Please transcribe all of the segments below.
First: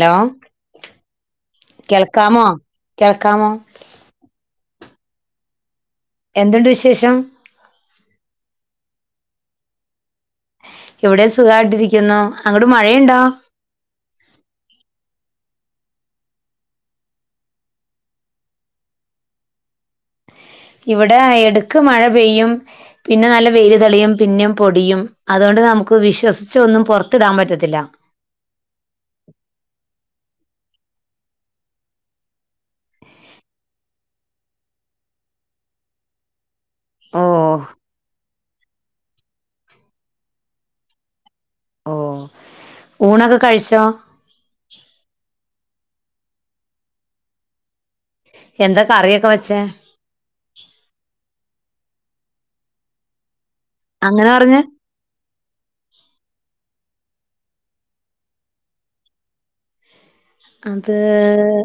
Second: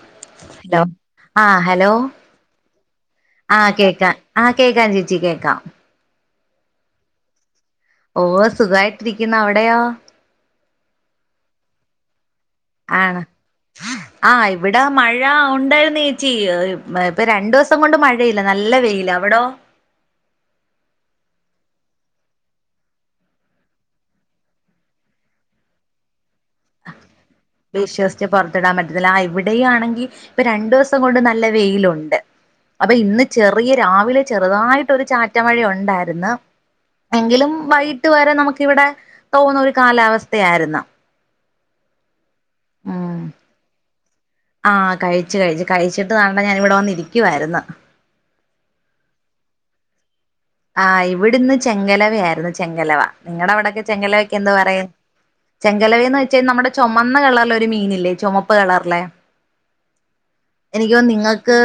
Hello ലോ ആഹ് hello കേൾക്കാമോ കേൾക്കാമോ ആഹ് കേക്ക. ആഹ് കേക്കാം ചേച്ചീ കേക്കാം. എന്തുണ്ട് വിശേഷം. ഉവ്വ് സുഖായിട്ടിരിക്ക്ന്ന് അവിടെയോ. ഇവിടെ സുഖായിട്ടിരിക്ക്യുന്നു അങ്ങട്ട് മഴയുണ്ടോ. ആഹ് ഇവ്ട മഴ ഒണ്ടായിര്ന്നേച്ചി ഇപ്പ രണ്ടുവ്സം കൊണ്ട് മഴയില്ല നല്ല വെയിലാ അവ്ടോ. ഇവടെ എടക്ക് മഴ പെയ്യും. പിന്ന നല്ല വെയില് തെളിയും പിന്നെം പൊടിയും അത്കൊണ്ട് നമുക്ക് വിശ്വസ്ച്ചൊന്നും പൊർത്തിടാ പറ്റത്തില്ല. ച് പൊറ്ത്തിടാൻ പറ്റത്തില്ല ആ ഇവിടെയാണെങ്കി ഇപ്പ രണ്ടൂവസം കൊണ്ട് നല്ല വെയിലൊണ്ട്. അപ്പ ഇന്ന് ചെറിയ രാവിലെ ചെറ്തായിട്ടൊരു ചാറ്റ മഴയൊണ്ടായിര്ന്ന്. ഓ എങ്കിലും വൈകിട്ട് വരെ നമുക്കിവിടെ തോന്നൊരു കാലാവസ്ഥയായിര്ന്ന്. ഓഹ് ഊണൊക്ക കഴിച്ചോ. ആഹ് കഴിച്ച് കഴിച്ച് കഴിച്ചിട്ട് താണ്ടെ ഞാൻ ഇവിടെ വന്ന് ഇരിക്ക്യുവായിര്ന്ന്. എന്ത കറിയൊക്കെ വച്ചേ. ആഹ് ഇവിടിന്ന് ചെങ്കലവയായിര്ന്നു ചെങ്കലവ നിങ്ങടവ്ടെക്കെ അങ്ങനെ ചെങ്കലവക്കാന്ത പറഞ്ഞ പറയും. ചെങ്കലവേന്ന് വെച്ച നമ്മടെ ചൊമന്ന കളർലൊര് മീനില്ലേ ചൊമപ്പ് കളർലെ. അത് എനിക്ക്യോന്നു നിങ്ങക്ക്.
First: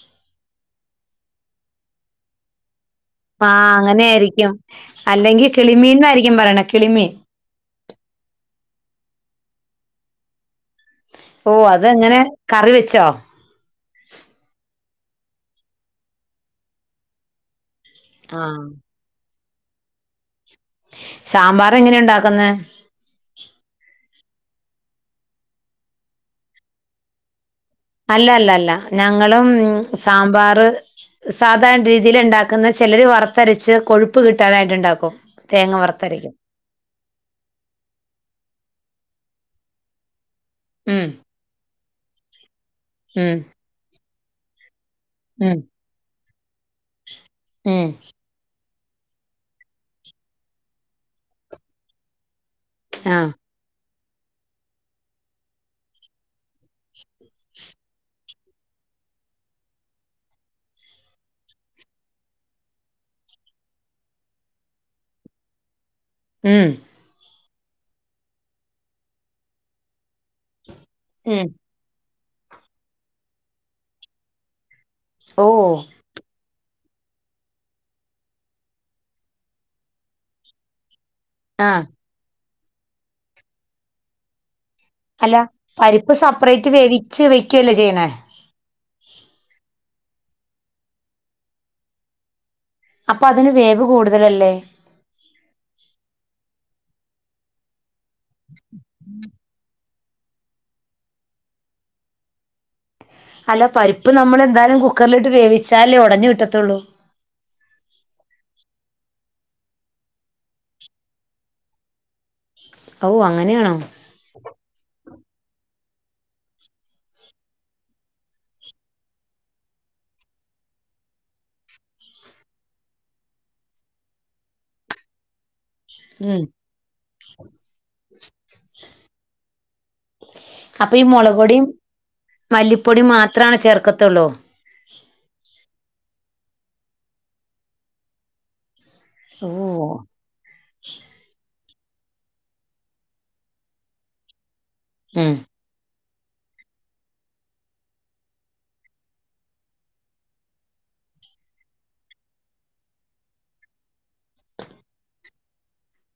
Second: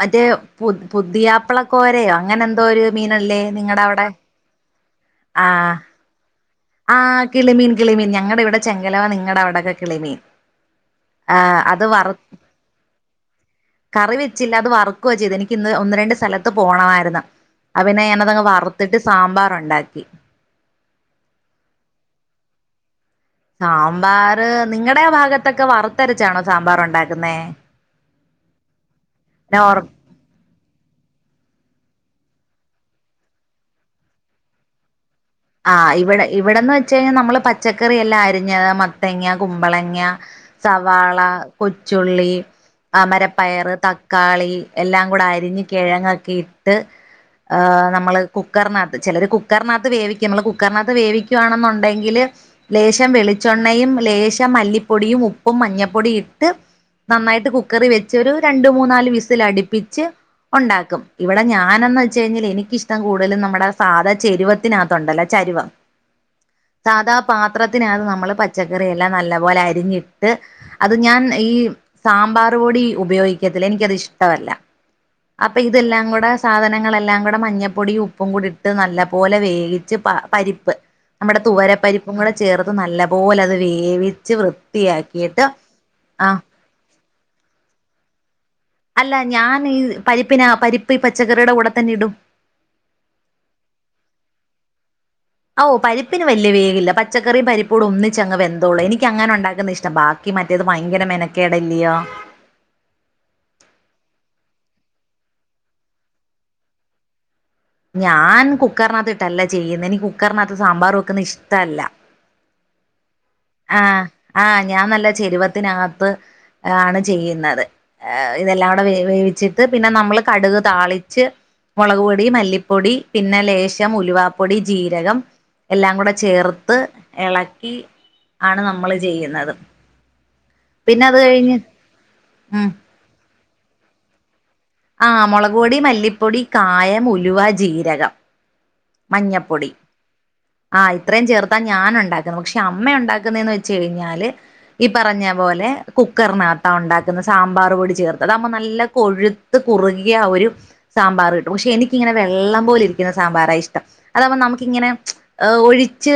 മറ്റേ പു പുത്യാപ്പ്ളക്കോരയോ അങ്ങനെന്തോര്. ആഹ് അങ്ങനേയ്രിക്ക്യും അല്ലെങ്കി ആഹ് കിളിമീൻന്നായിരിക്കും പറയണെ കിളിമീൻ. ആഹ് കിളിമീൻ കിളിമീൻ ഞങ്ങടെവ്ടെ ചെങ്കലവ നിങ്ങടവ്ടൊക്കെ കിളിമീൻ. ആഹ് ഓഹ് അത് വറ അതെങ്ങനെ കറി വെച്ചോ. കറി വെച്ചില്ല അത് വറുക്കുവാ ചെയ്തെ എനിക്കിന്ന് ഒന്ന് രണ്ട് സ്ഥലത്ത് പോണവായിര്ന്ന്. അ പിന്നെ ആ ഞാനതങ്ങ് വറ്ത്തിട്ട് സാമ്പാറൊണ്ടാക്കി സാമ്പാറെങ്ങനെ ഒണ്ടാക്ക്ന്നെ. സാമ്പാറ് നിങ്ങടെ ആ ഭാഗത്തൊക്കെ വറുത്തരച്ചാണോ സാമ്പാറൊണ്ടാക്ക്ന്നേ. അല്ലല്ലല്ല ഞങ്ങളും സാമ്പാറ് സാധാര്ണ രീതിയില്ണ്ടാക്ക്ന്ന് ചെലര് വർത്തരച്ച് കൊഴുപ്പ് കിട്ടാനായിട്ട്ണ്ടാക്കും. ആഹ് ഇവിടെ ഇവിടെന്ന് വെ ച്ചയ്ഞ്ഞാ നമ്മള് പച്ചക്കറിയെല്ലാം അരിഞ്ഞ് മത്തങ്ങ്യ കുമ്പളങ്ങ്യ ഉം സവാള. കൊച്ചുള്ളി ഉം അമരപ്പയറ് തക്കാളി എല്ലാം. കൂട ഉം അരിഞ്ഞ് കിഴങ്ങൊക്കെ ഇട്ട് ഉം ഏഹ് നമ്മള്. കുക്കർനാത്ത് ചെലര് കുക്കർനാത്ത് വേവിക്ക്യും മ്മള് കുക്കർനാത്ത് വേവിക്കുവാണെന്നൊണ്ടെങ്കില്. ലേശം ആ വെളിച്ചൊണ്ണയും ലേശം മല്ലിപ്പൊടിയും ഉപ്പും മഞ്ഞപ്പൊടിയു ഇട്ട്. നന്നായിട്ട് കുക്കറീ വെച്ച് ഒരു രണ്ട് മൂന്നാല് വിസിലടിപ്പിച്ച്. ഒണ്ടാക്കും ഇവിടെ ഞാനെന്ന് വെച്ചയ്ഞ്ഞാലെനിക്കിഷ്ടം കൂട്തലും നമ്മടെ സാധാ ചെരുവത്തിനാ തൊണ്ടല്ലൊ ചരുവം. ഉം. സാധാ പാത്രത്തിനകത് നമ്മള് പച്ചക്കറിയെല്ലാം നല്ല പോലെ അരിഞ്ഞിട്ട്. അത് ഞാൻ ഉം ഈ സാമ്പാറ്പൊടി ഉപയോഗിക്ക്യത്തില്ല എനിക്കതിഷ്ടവല്ല. ഓ അപ്പ ഇതെല്ലാം കൂടെ സാധനങ്ങളെല്ലാം കൂടെ മഞ്ഞപ്പൊടിയും ഉപ്പും കൂടിട്ട് നല്ലപോലെ വേവി ച്ച് പ പരിപ്പ് നമ്മടെ ആ തുവരപ്പരിപ്പും കൂടെ ചേർത്ത് നല്ല പോലത് വേവിച്ച് വൃ അല്ല പരിപ്പ് സപ്പ്റേറ്റ് വേവിച്ച് വെക്ക്യല്ലേ ചെയ്യണേ അല്ല ഞാൻ ഈ പരിപ്പിനാ പരിപ്പ് ഈ പച്ചക്കറിയുടെ കൂടെ തന്നെ ഇടും അപ്പൊ അതിന് വേവ് കൂടുതലല്ലേ ഓ പരിപ്പിന് വല്യ വേവില്ല പച്ചക്കറിയും പരിപ്പൂട ഒന്നിച്ച് അങ്ങ് വെന്തോളും എനിക്ക് അങ്ങനെ ഉണ്ടാക്കുന്നയാ ഇഷ്ടം ബാക്കി മറ്റേത് ഭയങ്കര മെനക്കേട് അല്ല്യോ അല്ലോ പരിപ്പ് നമ്മൾ എന്താലും കുക്കറിലിട്ട് വേവിച്ചല്ലേ ഉടഞ്ഞ് കിട്ടത്തോള്ളൂ ഞാൻ കുക്കറിനകത്ത് ഇട്ടല്ല ചെയ്യുന്ന എനിക്ക് കുക്കറിനകത്ത് സാമ്പാർ വെക്കുന്നത് ഇഷ്ടല്ല ഓ അങ്ങനെയാ ആഹ് ആഹ് ഞാൻ നല്ല ചെരുവത്തിനകത്ത് ആണ് ചെയ്യുന്നത് ഇതെല്ലാം കൂടെ വേവിച്ചിട്ട് പിന്നെ നമ്മള് കടുക് താളിച്ച് മുളക് പൊടി മല്ലിപ്പൊടി പിന്നെ ലേശം ഉലുവാപ്പൊടി ജീരകം എല്ലാം കൂടെ ഉം ചേർത്ത് ഇളക്കി ആണ് നമ്മൾ ചെയ്യുന്നത് അപ്പൊ ഈ പിന്നെ അത് മുളക് കഴിഞ്ഞ് പൊടിയും ഉം മല്ലിപ്പൊടിയും മാത്രണ ചേർക്കത്തുള്ളൂ ആഹ് മുളക് പൊടി മല്ലിപ്പൊടി കായം ഉലുവ ജീരകം ഓ മഞ്ഞപ്പൊടി ആഹ് ഇത്രയും ചേർത്താ ഞാൻ ഉണ്ടാക്കുന്ന പക്ഷെ അമ്മ ഉണ്ടാക്കുന്നന്ന് വെച്ച് കഴിഞ്ഞാല് ഈ പറഞ്ഞ ഉം പോലെ കുക്കറിനകത്താ ഉണ്ടാക്കുന്ന സാമ്പാർ പൊടി ചേർത്ത് അതുമ്പ നല്ല കൊഴുത്ത് കുറുകിയ ആ ഒരു സാമ്പാർ കിട്ടും പക്ഷെ എനിക്കിങ്ങനെ വെള്ളം പോല ഇരിക്കുന്ന സാമ്പാറാ ഇഷ്ടം അതപ്പം നമുക്കിങ്ങനെ ഹ ഒഴിച്ച്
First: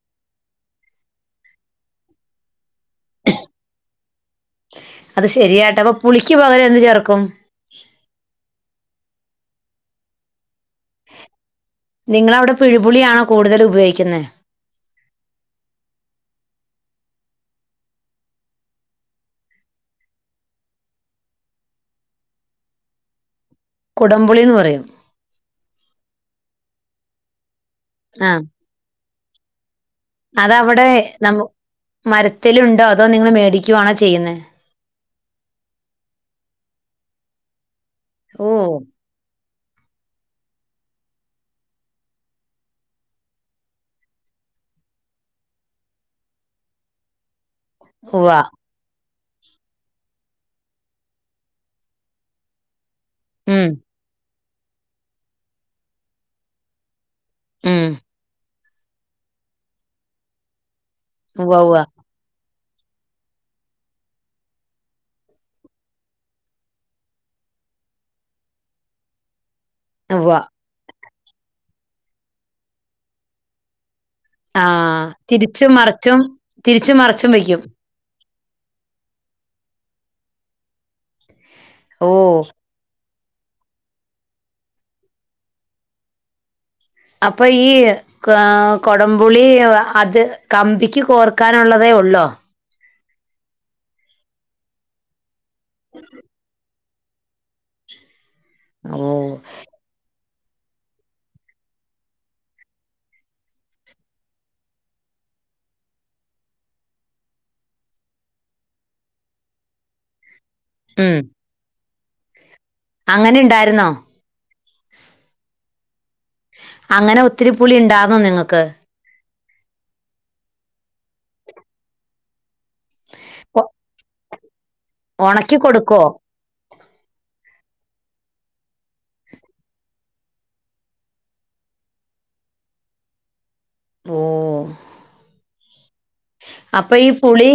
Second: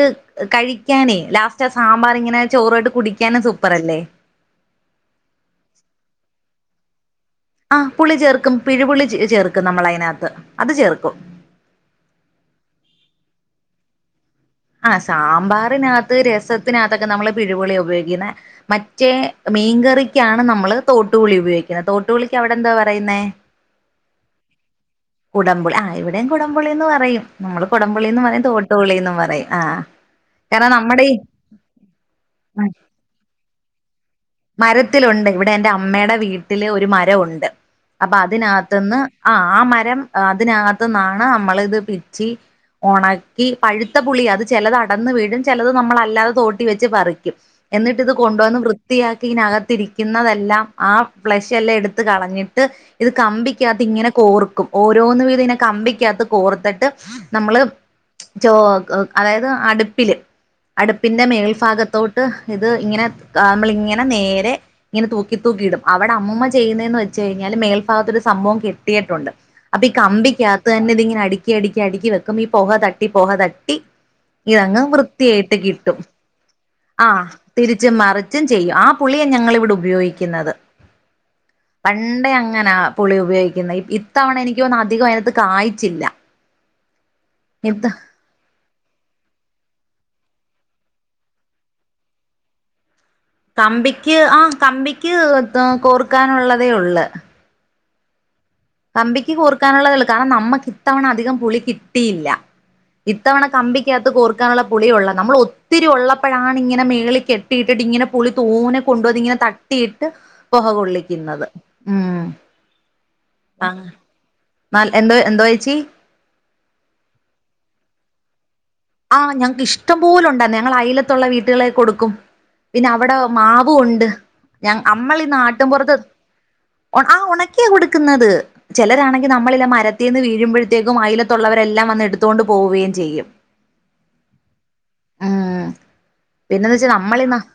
കഴിക്കാനേ ലാസ്റ്റ് സാമ്പാർ ഇങ്ങനെ ചോറോട്ട് കുടിക്കാനും സൂപ്പർ അല്ലേ അത് ശരിയായിട്ട് അപ്പൊ പുളിക്ക് പകരം എന്ത് ചേർക്കും ആഹ് പുളി ചേർക്കും പിഴുപുുള്ളി ചേർക്കും നമ്മൾ അതിനകത്ത് അത് ചേർക്കും നിങ്ങളവിടെ പിഴുപുളിയാണോ കൂടുതൽ ഉപയോഗിക്കുന്നത് ആഹ് സാമ്പാറിനകത്ത് രസത്തിനകത്തൊക്കെ നമ്മള് പിഴ്പൊളി ഉപയോഗിക്കുന്ന മറ്റേ മീൻകറിക്കാണ് നമ്മള് തോട്ടുപുളി ഉപയോഗിക്കുന്നത് തോട്ടുപുളിക്ക് അവിടെ എന്താ പറയുന്നത് കൊടംപുളിന്ന് പറയും കുടംപുളി ആ ഇവിടെയും കുടംപുളിന്ന് പറയും നമ്മള് കുടംപുളിന്ന് ആ പറയും തോട്ടുപുളിന്നും പറയും ആഹ് കാരണം അതവിടെ നമ്മുടെ ഈ ന മരത്തിലുണ്ടോ അതോ നിങ്ങൾ മേടിക്കുവാണോ ചെയ്യുന്നേ മരത്തിലുണ്ട് ഇവിടെ എറെ അമ്മയുടെ വീട്ടില് ഒരു മരംഒണ്ട് അപ്പൊ ഓ അതിനകത്തുന്ന് ആഹ് ആ മരം അതിനകത്തന്നാണ് നമ്മള് ഇത് പിച്ചി ഉണക്കി പഴുത്ത പുളി അത് ചിലത് അടന്ന് വീടും ചിലത് നമ്മള് അല്ലാതെ തോട്ടി വെച്ച് പറിക്കും എന്നിട്ട് ഇത് ഉവ്വ കൊണ്ട് വന്ന് വൃത്തി ത്തിയാക്കി ഇതിനകത്തിരിക്കുന്നതെല്ലാം ആ ഫ്ലഷ് എല്ലാം എടുത്ത് കളഞ്ഞിട്ട് ഇത് ഉം കമ്പിക്കകത്ത് ഇങ്ങനെ കോർക്കും ഓരോന്ന് വീതം ഇങനെ കമ്പിക്കാകത്ത് കോർത്തിട്ട് നമ്മൾ ഉം ചോ അതായത് അടുപ്പിൽ അടുപ്പിൻ്റെ ഉവ്വ ഉവ്വ മേൽഭാഗത്തോട്ട് ഇത് ഇങ്ങനെ നമ്മളിങ്ങനെ നേരെ ഇങ്ങനെ തൂക്കി തൂക്കിയിടും അവിടെ അമ്മ ചെയ്യുന്നതെന്ന് വെച്ച് കഴിഞ്ഞാല് മേൽഭാഗത്ത് ഒരു സംഭവം കെട്ടിയിട്ടുണ്ട് അപ്പൊ ഈ ഉവ്വ കമ്പിക്കകത്ത് തന്നെ ഇതിങ്ങനെ അടുക്കി അടുക്കി അടുക്കി വെക്കും ഈ പൊഹ തട്ടി പൊഹ തട്ടി ആ ഇതങ്ങ് വൃത്തിയായിട്ട് തിരിച്ചും കിട്ടും മറിച്ചും തിരിച്ചും ആ മറിച്ചും വെക്കും തിരി ച്ചും മറിച്ചും ചെയ്യും ആ പുളിയാ ഞങ്ങളിവിടെ ഉപയോഗിക്കുന്നത് ഓ പണ്ടേ അങ്ങനാ പുളി ഉപയോഗിക്കുന്ന ഇത്തവണ എനിക്ക് തോന്നും അധികം അതിനകത്ത് കായ്ച്ചില്ല അപ്പൊ ഈ ഇത് കൊടംപുളി അത് കമ്പിക്ക് കോർക്കാനുള്ളതേ ഉള്ളോ കമ്പിക്ക് ആ കമ്പിക്ക് കോർക്കാനുള്ളതേ ഒള്ള് ഓ കമ്പിക്ക് കൂർക്കാനുള്ളതേള്ളൂ കാരണം നമ്മക്ക് ഇത്തവണ അധികം പുളി കിട്ടിയില്ല ഇത്തവണ കമ്പിക്കകത്ത് കോർക്കാനുള്ള പുളിയള്ള നമ്മൾ ഒത്തിരി ഉള്ളപ്പോഴാണ് ഇങ്ങനെ മേളി കെട്ടി കെട്ടിയിട്ടിട്ട് ഇങ്ങനെ പുളി തോനെ കൊണ്ടപോവിതിങ്ങനെ തട്ടിയിട്ട് പൊഹ കൊള്ളിക്കുന്നത് ഉം അങ്ങനെണ്ട് ആഹ് നല് എന്തോ എന്തോ വച്ചി അങ്ങനെ ഒത്തിരി പുളി ഉണ്ടാർന്നോ നിങ്ങക്ക് ആഹ് ഞങ്ങക്ക് ഇഷ്ടംപോലും ഉണ്ടാ ഞങ്ങൾ അയിലത്തുള്ള വീട്ടുകളെ കൊടുക്കും പിന്നെ അവിടെ മാവ ഒ- ഉണ്ട് ഞാൻ അമ്മളീ ഉണക്കി നാട്ടിൻപറത്ത് കൊടുക്കോ ആഹ് ഒണക്കിയാ കൊടുക്കുന്നത് ചിലരാണെങ്കിൽ നമ്മളല്ല മരത്തിൽ നിന്ന് വീഴുമ്പോഴത്തേക്കും അയിലത്തുള്ളവരെല്ലാം വന്ന് എടുത്തുകൊണ്ട് പോവുകയും ചെയ്യും ഓഹ് ഉം പിന്നെന്ന് വെച്ചാ അപ്പൊ ഈ നമ്മളിന്നാ പുളി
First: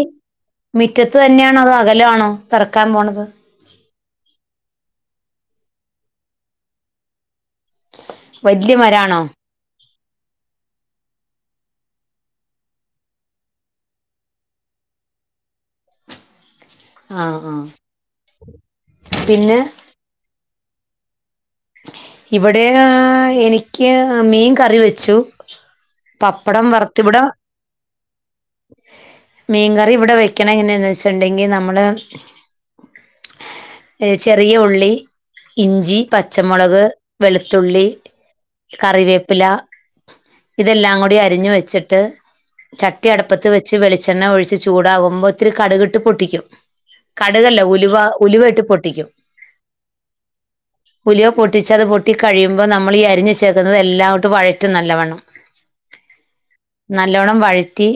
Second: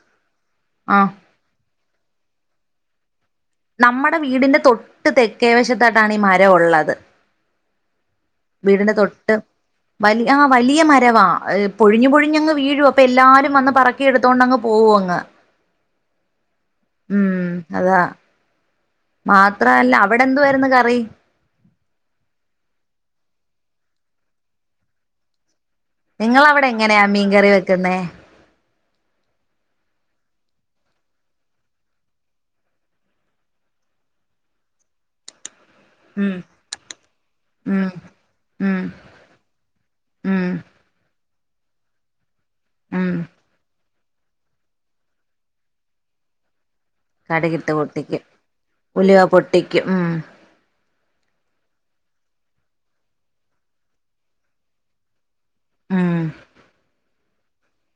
ആഹ് മുറ്റത്ത് തന്നെയാണോ അത് അകലാണോ പിറക്കാൻ പോണത് നമ്മുടെ വീടിന്റെ തൊട്ട് തെക്കേ വശത്തായിട്ടാണ് ഈ മരംള്ളത് വല്യ വീടിന്റെ മരാണോ തൊട്ട് വലിയ ആഹ് വലിയ മ വ വ പൊഴിഞ്ഞു പൊഴിഞ്ഞഞ്ങ് വീഴു അപ്പൊ എല്ലാരും വന്ന് പറക്കിെടുത്തോണ്ട്ങ് പോവും അങ്ങ് ആഹ് ഉം ആഹ് അതാ പിന്നെ മാത്രല്ല അവിടെ എന്തു വരുന്നു കറി ഇവിടെ എനിക്ക് മീൻ കറി വെച്ചു പപ്പടം നിങ്ങളവിടെ വറുത്ത് എങ്ങനെയാ ഇവിടെ മീൻകറി വെക്കുന്ന മീൻകറി ഇവിടെ വെക്കണ എങ്ങനെയെന്ന് വെച്ചിണ്ടെങ്കിൽ നമ്മൾ ചെറിയ ഉള്ളി ഇഞ്ചി ഉം പച്ചമുളക് വെളുത്തുള്ളി ഉം ഉം കറിവേപ്പില ഉം ഇതെല്ലാം കൂടി അരിഞ്ഞു വെച്ചിട്ട് ഉം ചട്ടിയടപ്പത്ത് വെച്ച് വളിച്ച ച്ചെണ്ണ ഒഴിച്ച് ചൂടാകുമ്പോ ഒത്തിരി കടുകിട്ട് പൊട്ടിക്കും കടുകല്ലേ കടുകിട്ട് ഉലുവ ഉലുവ ഇട്ട് പൊട്ടിക്കും ട്ടേക്ക് ഉം ഉലിയോ പൊട്ടിച്ച അത് പൊട്ടി കഴിയുമ്പോൾ നമ്മൾ ഈ അരിഞ്ഞു ചേക്കുന്നത് എല്ലാംട്ടും പഴറ്റും നല്ലവണ്ണം ഉം നല്ലോണ്ണം വഴറ്റി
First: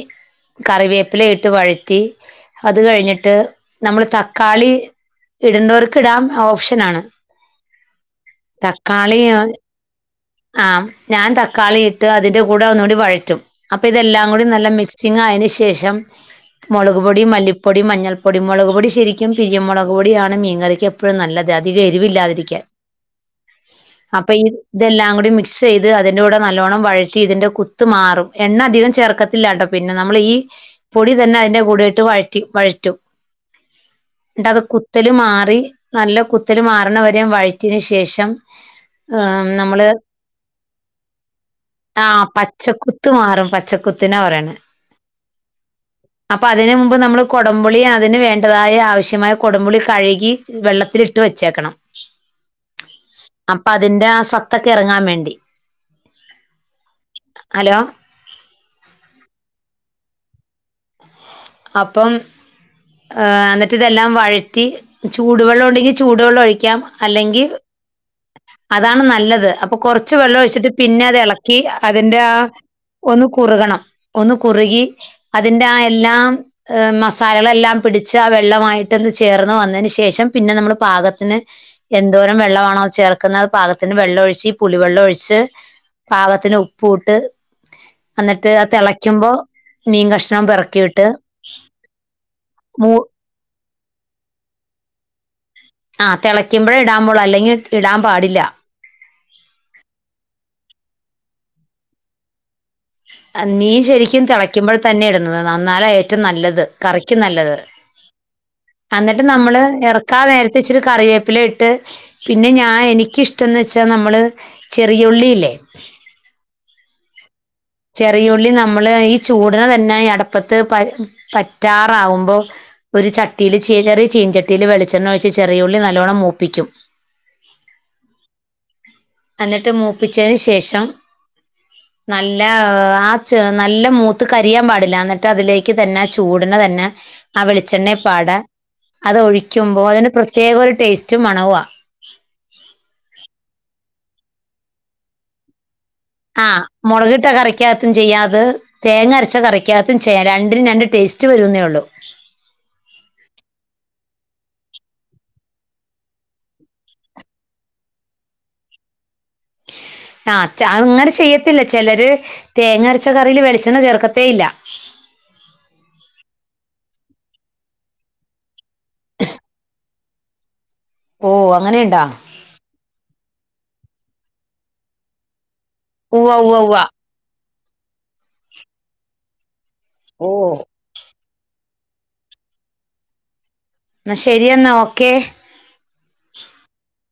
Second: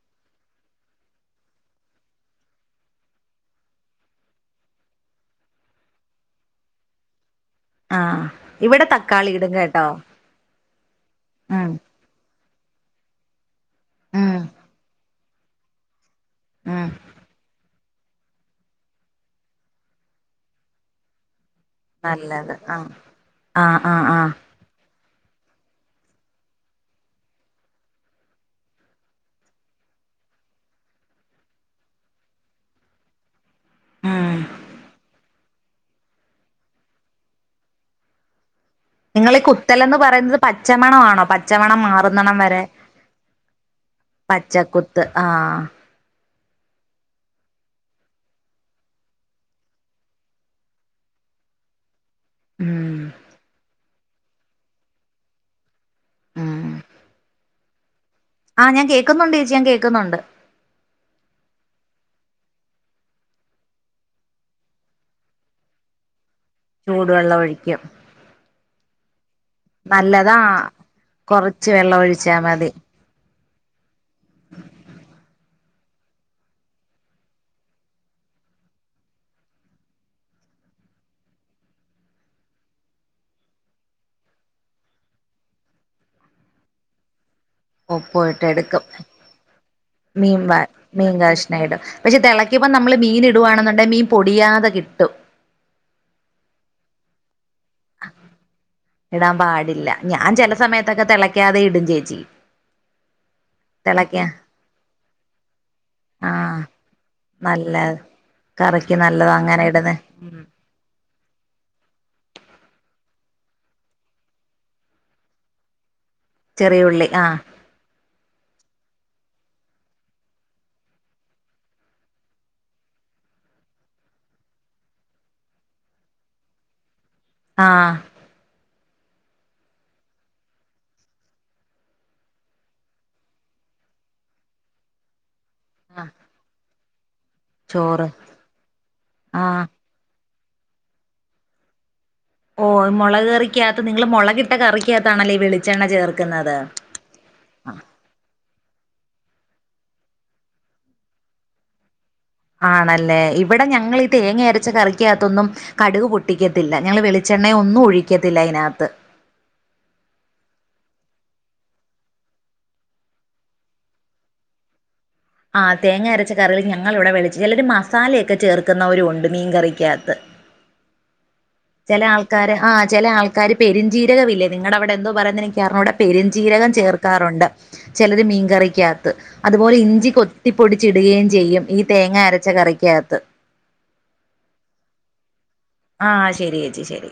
കറിവേപ്പില ഇട്ട് വഴറ്റി അത് കഴിഞ്ഞിട്ട് നമ്മള് തക്കാളി ഇടുണ്ടോർക്ക് ഡാം ഓപ്ഷൻ ആണ് ആഹ് ഇവിടെ തക്കാളി ഇടും കേട്ടോ ആ ഞാൻ ഉം തക്കാളി ഇട്ട് അതിന്റെ കൂടെ ഒന്നുകൂടി വഴറ്റും അപ്പൊ ഇതെല്ലാം ഉം കൂടി നല്ല മിക്സിന് ശേഷം ഉം മുളക് പൊടി മല്ലിപ്പ പൊടി മഞ്ഞൾപ്പൊടി മുളക് പൊടി ശരിക്കും പിരിയ മുളക് പൊടിയാണ് മീൻകറിക്ക് എപ്പോഴും നല്ലത് അത അധിക നല്ലത് എരിവില്ലാതിരിക്കാൻ ആ ആ ആ ആ അപ്പൊ ഇതെല്ലാം കൂടി മിക്സ് ചെയ്ത് അതിൻ്റെ കൂടെ നല്ലോണ്ണം വഴറ്റി ഇതിൻന്റെ കുത്ത് മാറും എണ്ണ അധികം ചേർക്ക ല്ല കേട്ടോ പിന്നെ നമ്മൾ ഈ പൊടി തന്നെ അതിന്റെ കൂടെട്ട് വഴറ്റി വഴറ്റും ഉം ഇണ്ടത് കുത്തല് മാറി നല്ല കുത്തല് മാറണവരെയ വഴറ്റന് ശേഷം നിങ്ങളെ ഏഹ് കു നമ്മള് മുത്തലന്ന് പറയുന്നത് പച്ചമണ ആണോ പച്ചമണം ആഹ് മാറുന്നണം വരെ പച്ചക്കുത്ത് മാറും പച്ചക്കു ത്ത് ആഹ് [inaudible] അപ്പൾ അതിന് മുമ്പ് നമ്മൾ കൊടംപുളി അതിന് വേണ്ടതായ ആവശ്യമായ കുടംപുളി കഴുകി വെള്ളത്തിലിട്ട് വെച്ചേക്കണം ഉം അപ്പൊ അതിന്റെ ആഹ് സത്തൊക്കെ ഇറങ്ങാൻ വേണ്ടി ഉം ഹലോ ആഹ് ഞാൻ കേൾക്കുന്നുണ്ട് ചേച്ചിഞാൻ കേൾക്കുന്നുണ്ട് അപ്പം എന്നിട്ട് ഇതെല്ലാം വഴറ്റി ചൂടുവെള്ളം ഉണ്ടെങ്കിൽ ചൂടുവെള്ളം ഒഴിക്കും ക്കാം ചൂടുവെള്ളം അല്ലെങ്കിൽ ഒഴിക്കും അതാണ് നല്ലത് അപ്പൊ കൊറച്ച് നല്ലതാ വെള്ളം ഒഴിച്ചിട്ട് പിന്നെ അത് ഇളക്കി കൊറച്ച് വെള്ളം അതിന്റെ ഒഴിച്ചാ ആഹ് മതി ഒന്ന് കുറുകണം ഒന്ന് കുറുകി അതിന്റെ ആ എല്ലാം മസാലകളെല്ലാം പിടിച്ച് ആ വെള്ളമായിട്ട്ന്ന് ചേർന്ന് വന്നതിന് ശേഷം പിന്നെ നമ്മള് പാകത്തിന് എന്തോരം വെള്ളമാണോ ചേർക്കുന്നത് പാകത്തിന് വെള്ളം ഒഴിച്ച് ഈ പുളി വെള്ളം ഒഴിച്ച് പാകത്തിന് ഉപ്പൂട്ട് ഉപ്പുവിട്ട് എന്നിട്ട് അത് എടുക്കും തിളക്കുമ്പോ മീൻ കഷ്ണം പറക്കിയിട്ട് ട പക്ഷെ തിളക്കമ്പം നമ്മള് മീൻ ഇടുകവാണെന്നുണ്ടങ്ക മീൻ പൊടിയാതെ കിട്ടും ആഹ് തിളയ്ക്കുമ്പോഴ ഇടാൻ മോള് അല്ലെങ്കിൽ ഇടാൻ പാടില്ല ഇടാൻ പാടില്ല ഞാൻ ചില സമയത്തൊക്കെ തിളയ്ക്കാതെ ഇടും ചേച്ചി മീ ശരിക്കും തിളയ്ക്കാ തിളയ്ക്കുമ്പോൾ തന്നെ ഇടുന്നത് നന്നാല ഏറ്റവും നല്ലത് കറിക്കും നല്ലത് അല്ല എന്നിട്ട് നമ്മള് എറക്കാം നേരത്ത് ഇച്ചിരി കറിവേപ്പില ഇട്ട് പിന്നെ ഞാൻ എനിക്കിഷ്ടംന്ന് വെച്ചാൽ നമ്മൾ ചെറിയുള്ളില്ലേ ചെറിയ ഉള്ളി ആ ചെറിയുള്ളി നമ്മള് ഈ ചൂടിനെ തന്നെ അടപ്പത്ത് പ പറ്റാറാവുമ്പോ ഒരു ചട്ടിയിയില് ച ചെറിയ ചീൻചട്ടിൽ വെളിച്ചെണ്ണ ഒഴച്ച് ചെറിയ ഉള്ളി നല്ലോണ്ണം മൂപ്പിക്കും ആഹ് എന്നിട്ട് മൂപ്പിച്ചതിന് ശേഷം നല്ല ആഹ് നല്ല മൂത്ത് കരിയാാൻ പാടില്ല എന്നട്ട് ട്ട് അതിലേക്ക് തന്നെ ആഹ് ചൂടിനെ തന്നെ ആ ചോറ് വെളിച്ചെണ്ണപ്പാട അത് ആഹ് ഒഴിക്കുമ്പോ അതിന് പ്രത്യേക ഒരു ടേസ്റ്റ് മണവുവാ ഓ മുളകറിക്കാത്ത് നിങ്ങള് മുളകിട്ട കറിക്കാത്താണല്ലേ വളെണ്ണ ചേർ ആഹ് മുളകിട്ട കറിക്കാത്തും ചെയ്യാത് തേങ്ങ അരച്ച കറിക്കാത്തും ചെയ്യാം രണ്ടിനും രണ്ട് ടേസ്റ്റ് വരുന്നേ ഉള്ളൂ ആണല്ലേ ഇവിടെ ഞങ്ങി തേങ്ങ അരച്ച കറിക്കാത്തൊന്നും കടുക് പൊട്ടിക്കത്തില്ല ഞങ്ങൾ വെളിച്ചെണ്ണ ഒന്നും ഒഴിക്കത്തില്ല അതിനകത്ത് ആഹ് ച അങ്ങനെ ചെയ്യത്തില്ല ചിലര് തേങ്ങ അരച്ച കറീല് വെളിച്ചെണ്ണ ചേർക്കത്തേ ഇല്ല ആ തേങ്ങ അരച്ച കറികൾ ഞങ്ങൾ ഇവിടെ വെളി ചിലരു മസാലയൊക്കെ ചേർക്കുന്നവരു ഉണ്ട് മീൻകറിക്കാത്ത് ഓ അ ചില ആൾക്കാര് ആ ചില ആൾക്കാര് പെരുഞ്ചീരകവില്ലേ നിങ്ങളുടെ അവിടെ എന്തോ പറയന്നെനിക്കറിഞ്ഞുട ഉവ്വ ഉവ്വ പെരുഞ്ചീരകം ഉവ്വ ചേർക്കാറുണ്ട് ചിലത് മീൻകറിക്കാത്ത് അതുപോലെ ഇഞ്ചി ഓ കൊത്തിപ്പൊടി ചിടുകയും ചെയ്യും ഈ തേങ്ങ അരച്ച കറിയ്ക്കകത്ത് എന്നാ ശരി എന്നാൽ ഓക്കെ ആഹ് ശരി ചേച്ചി ശരി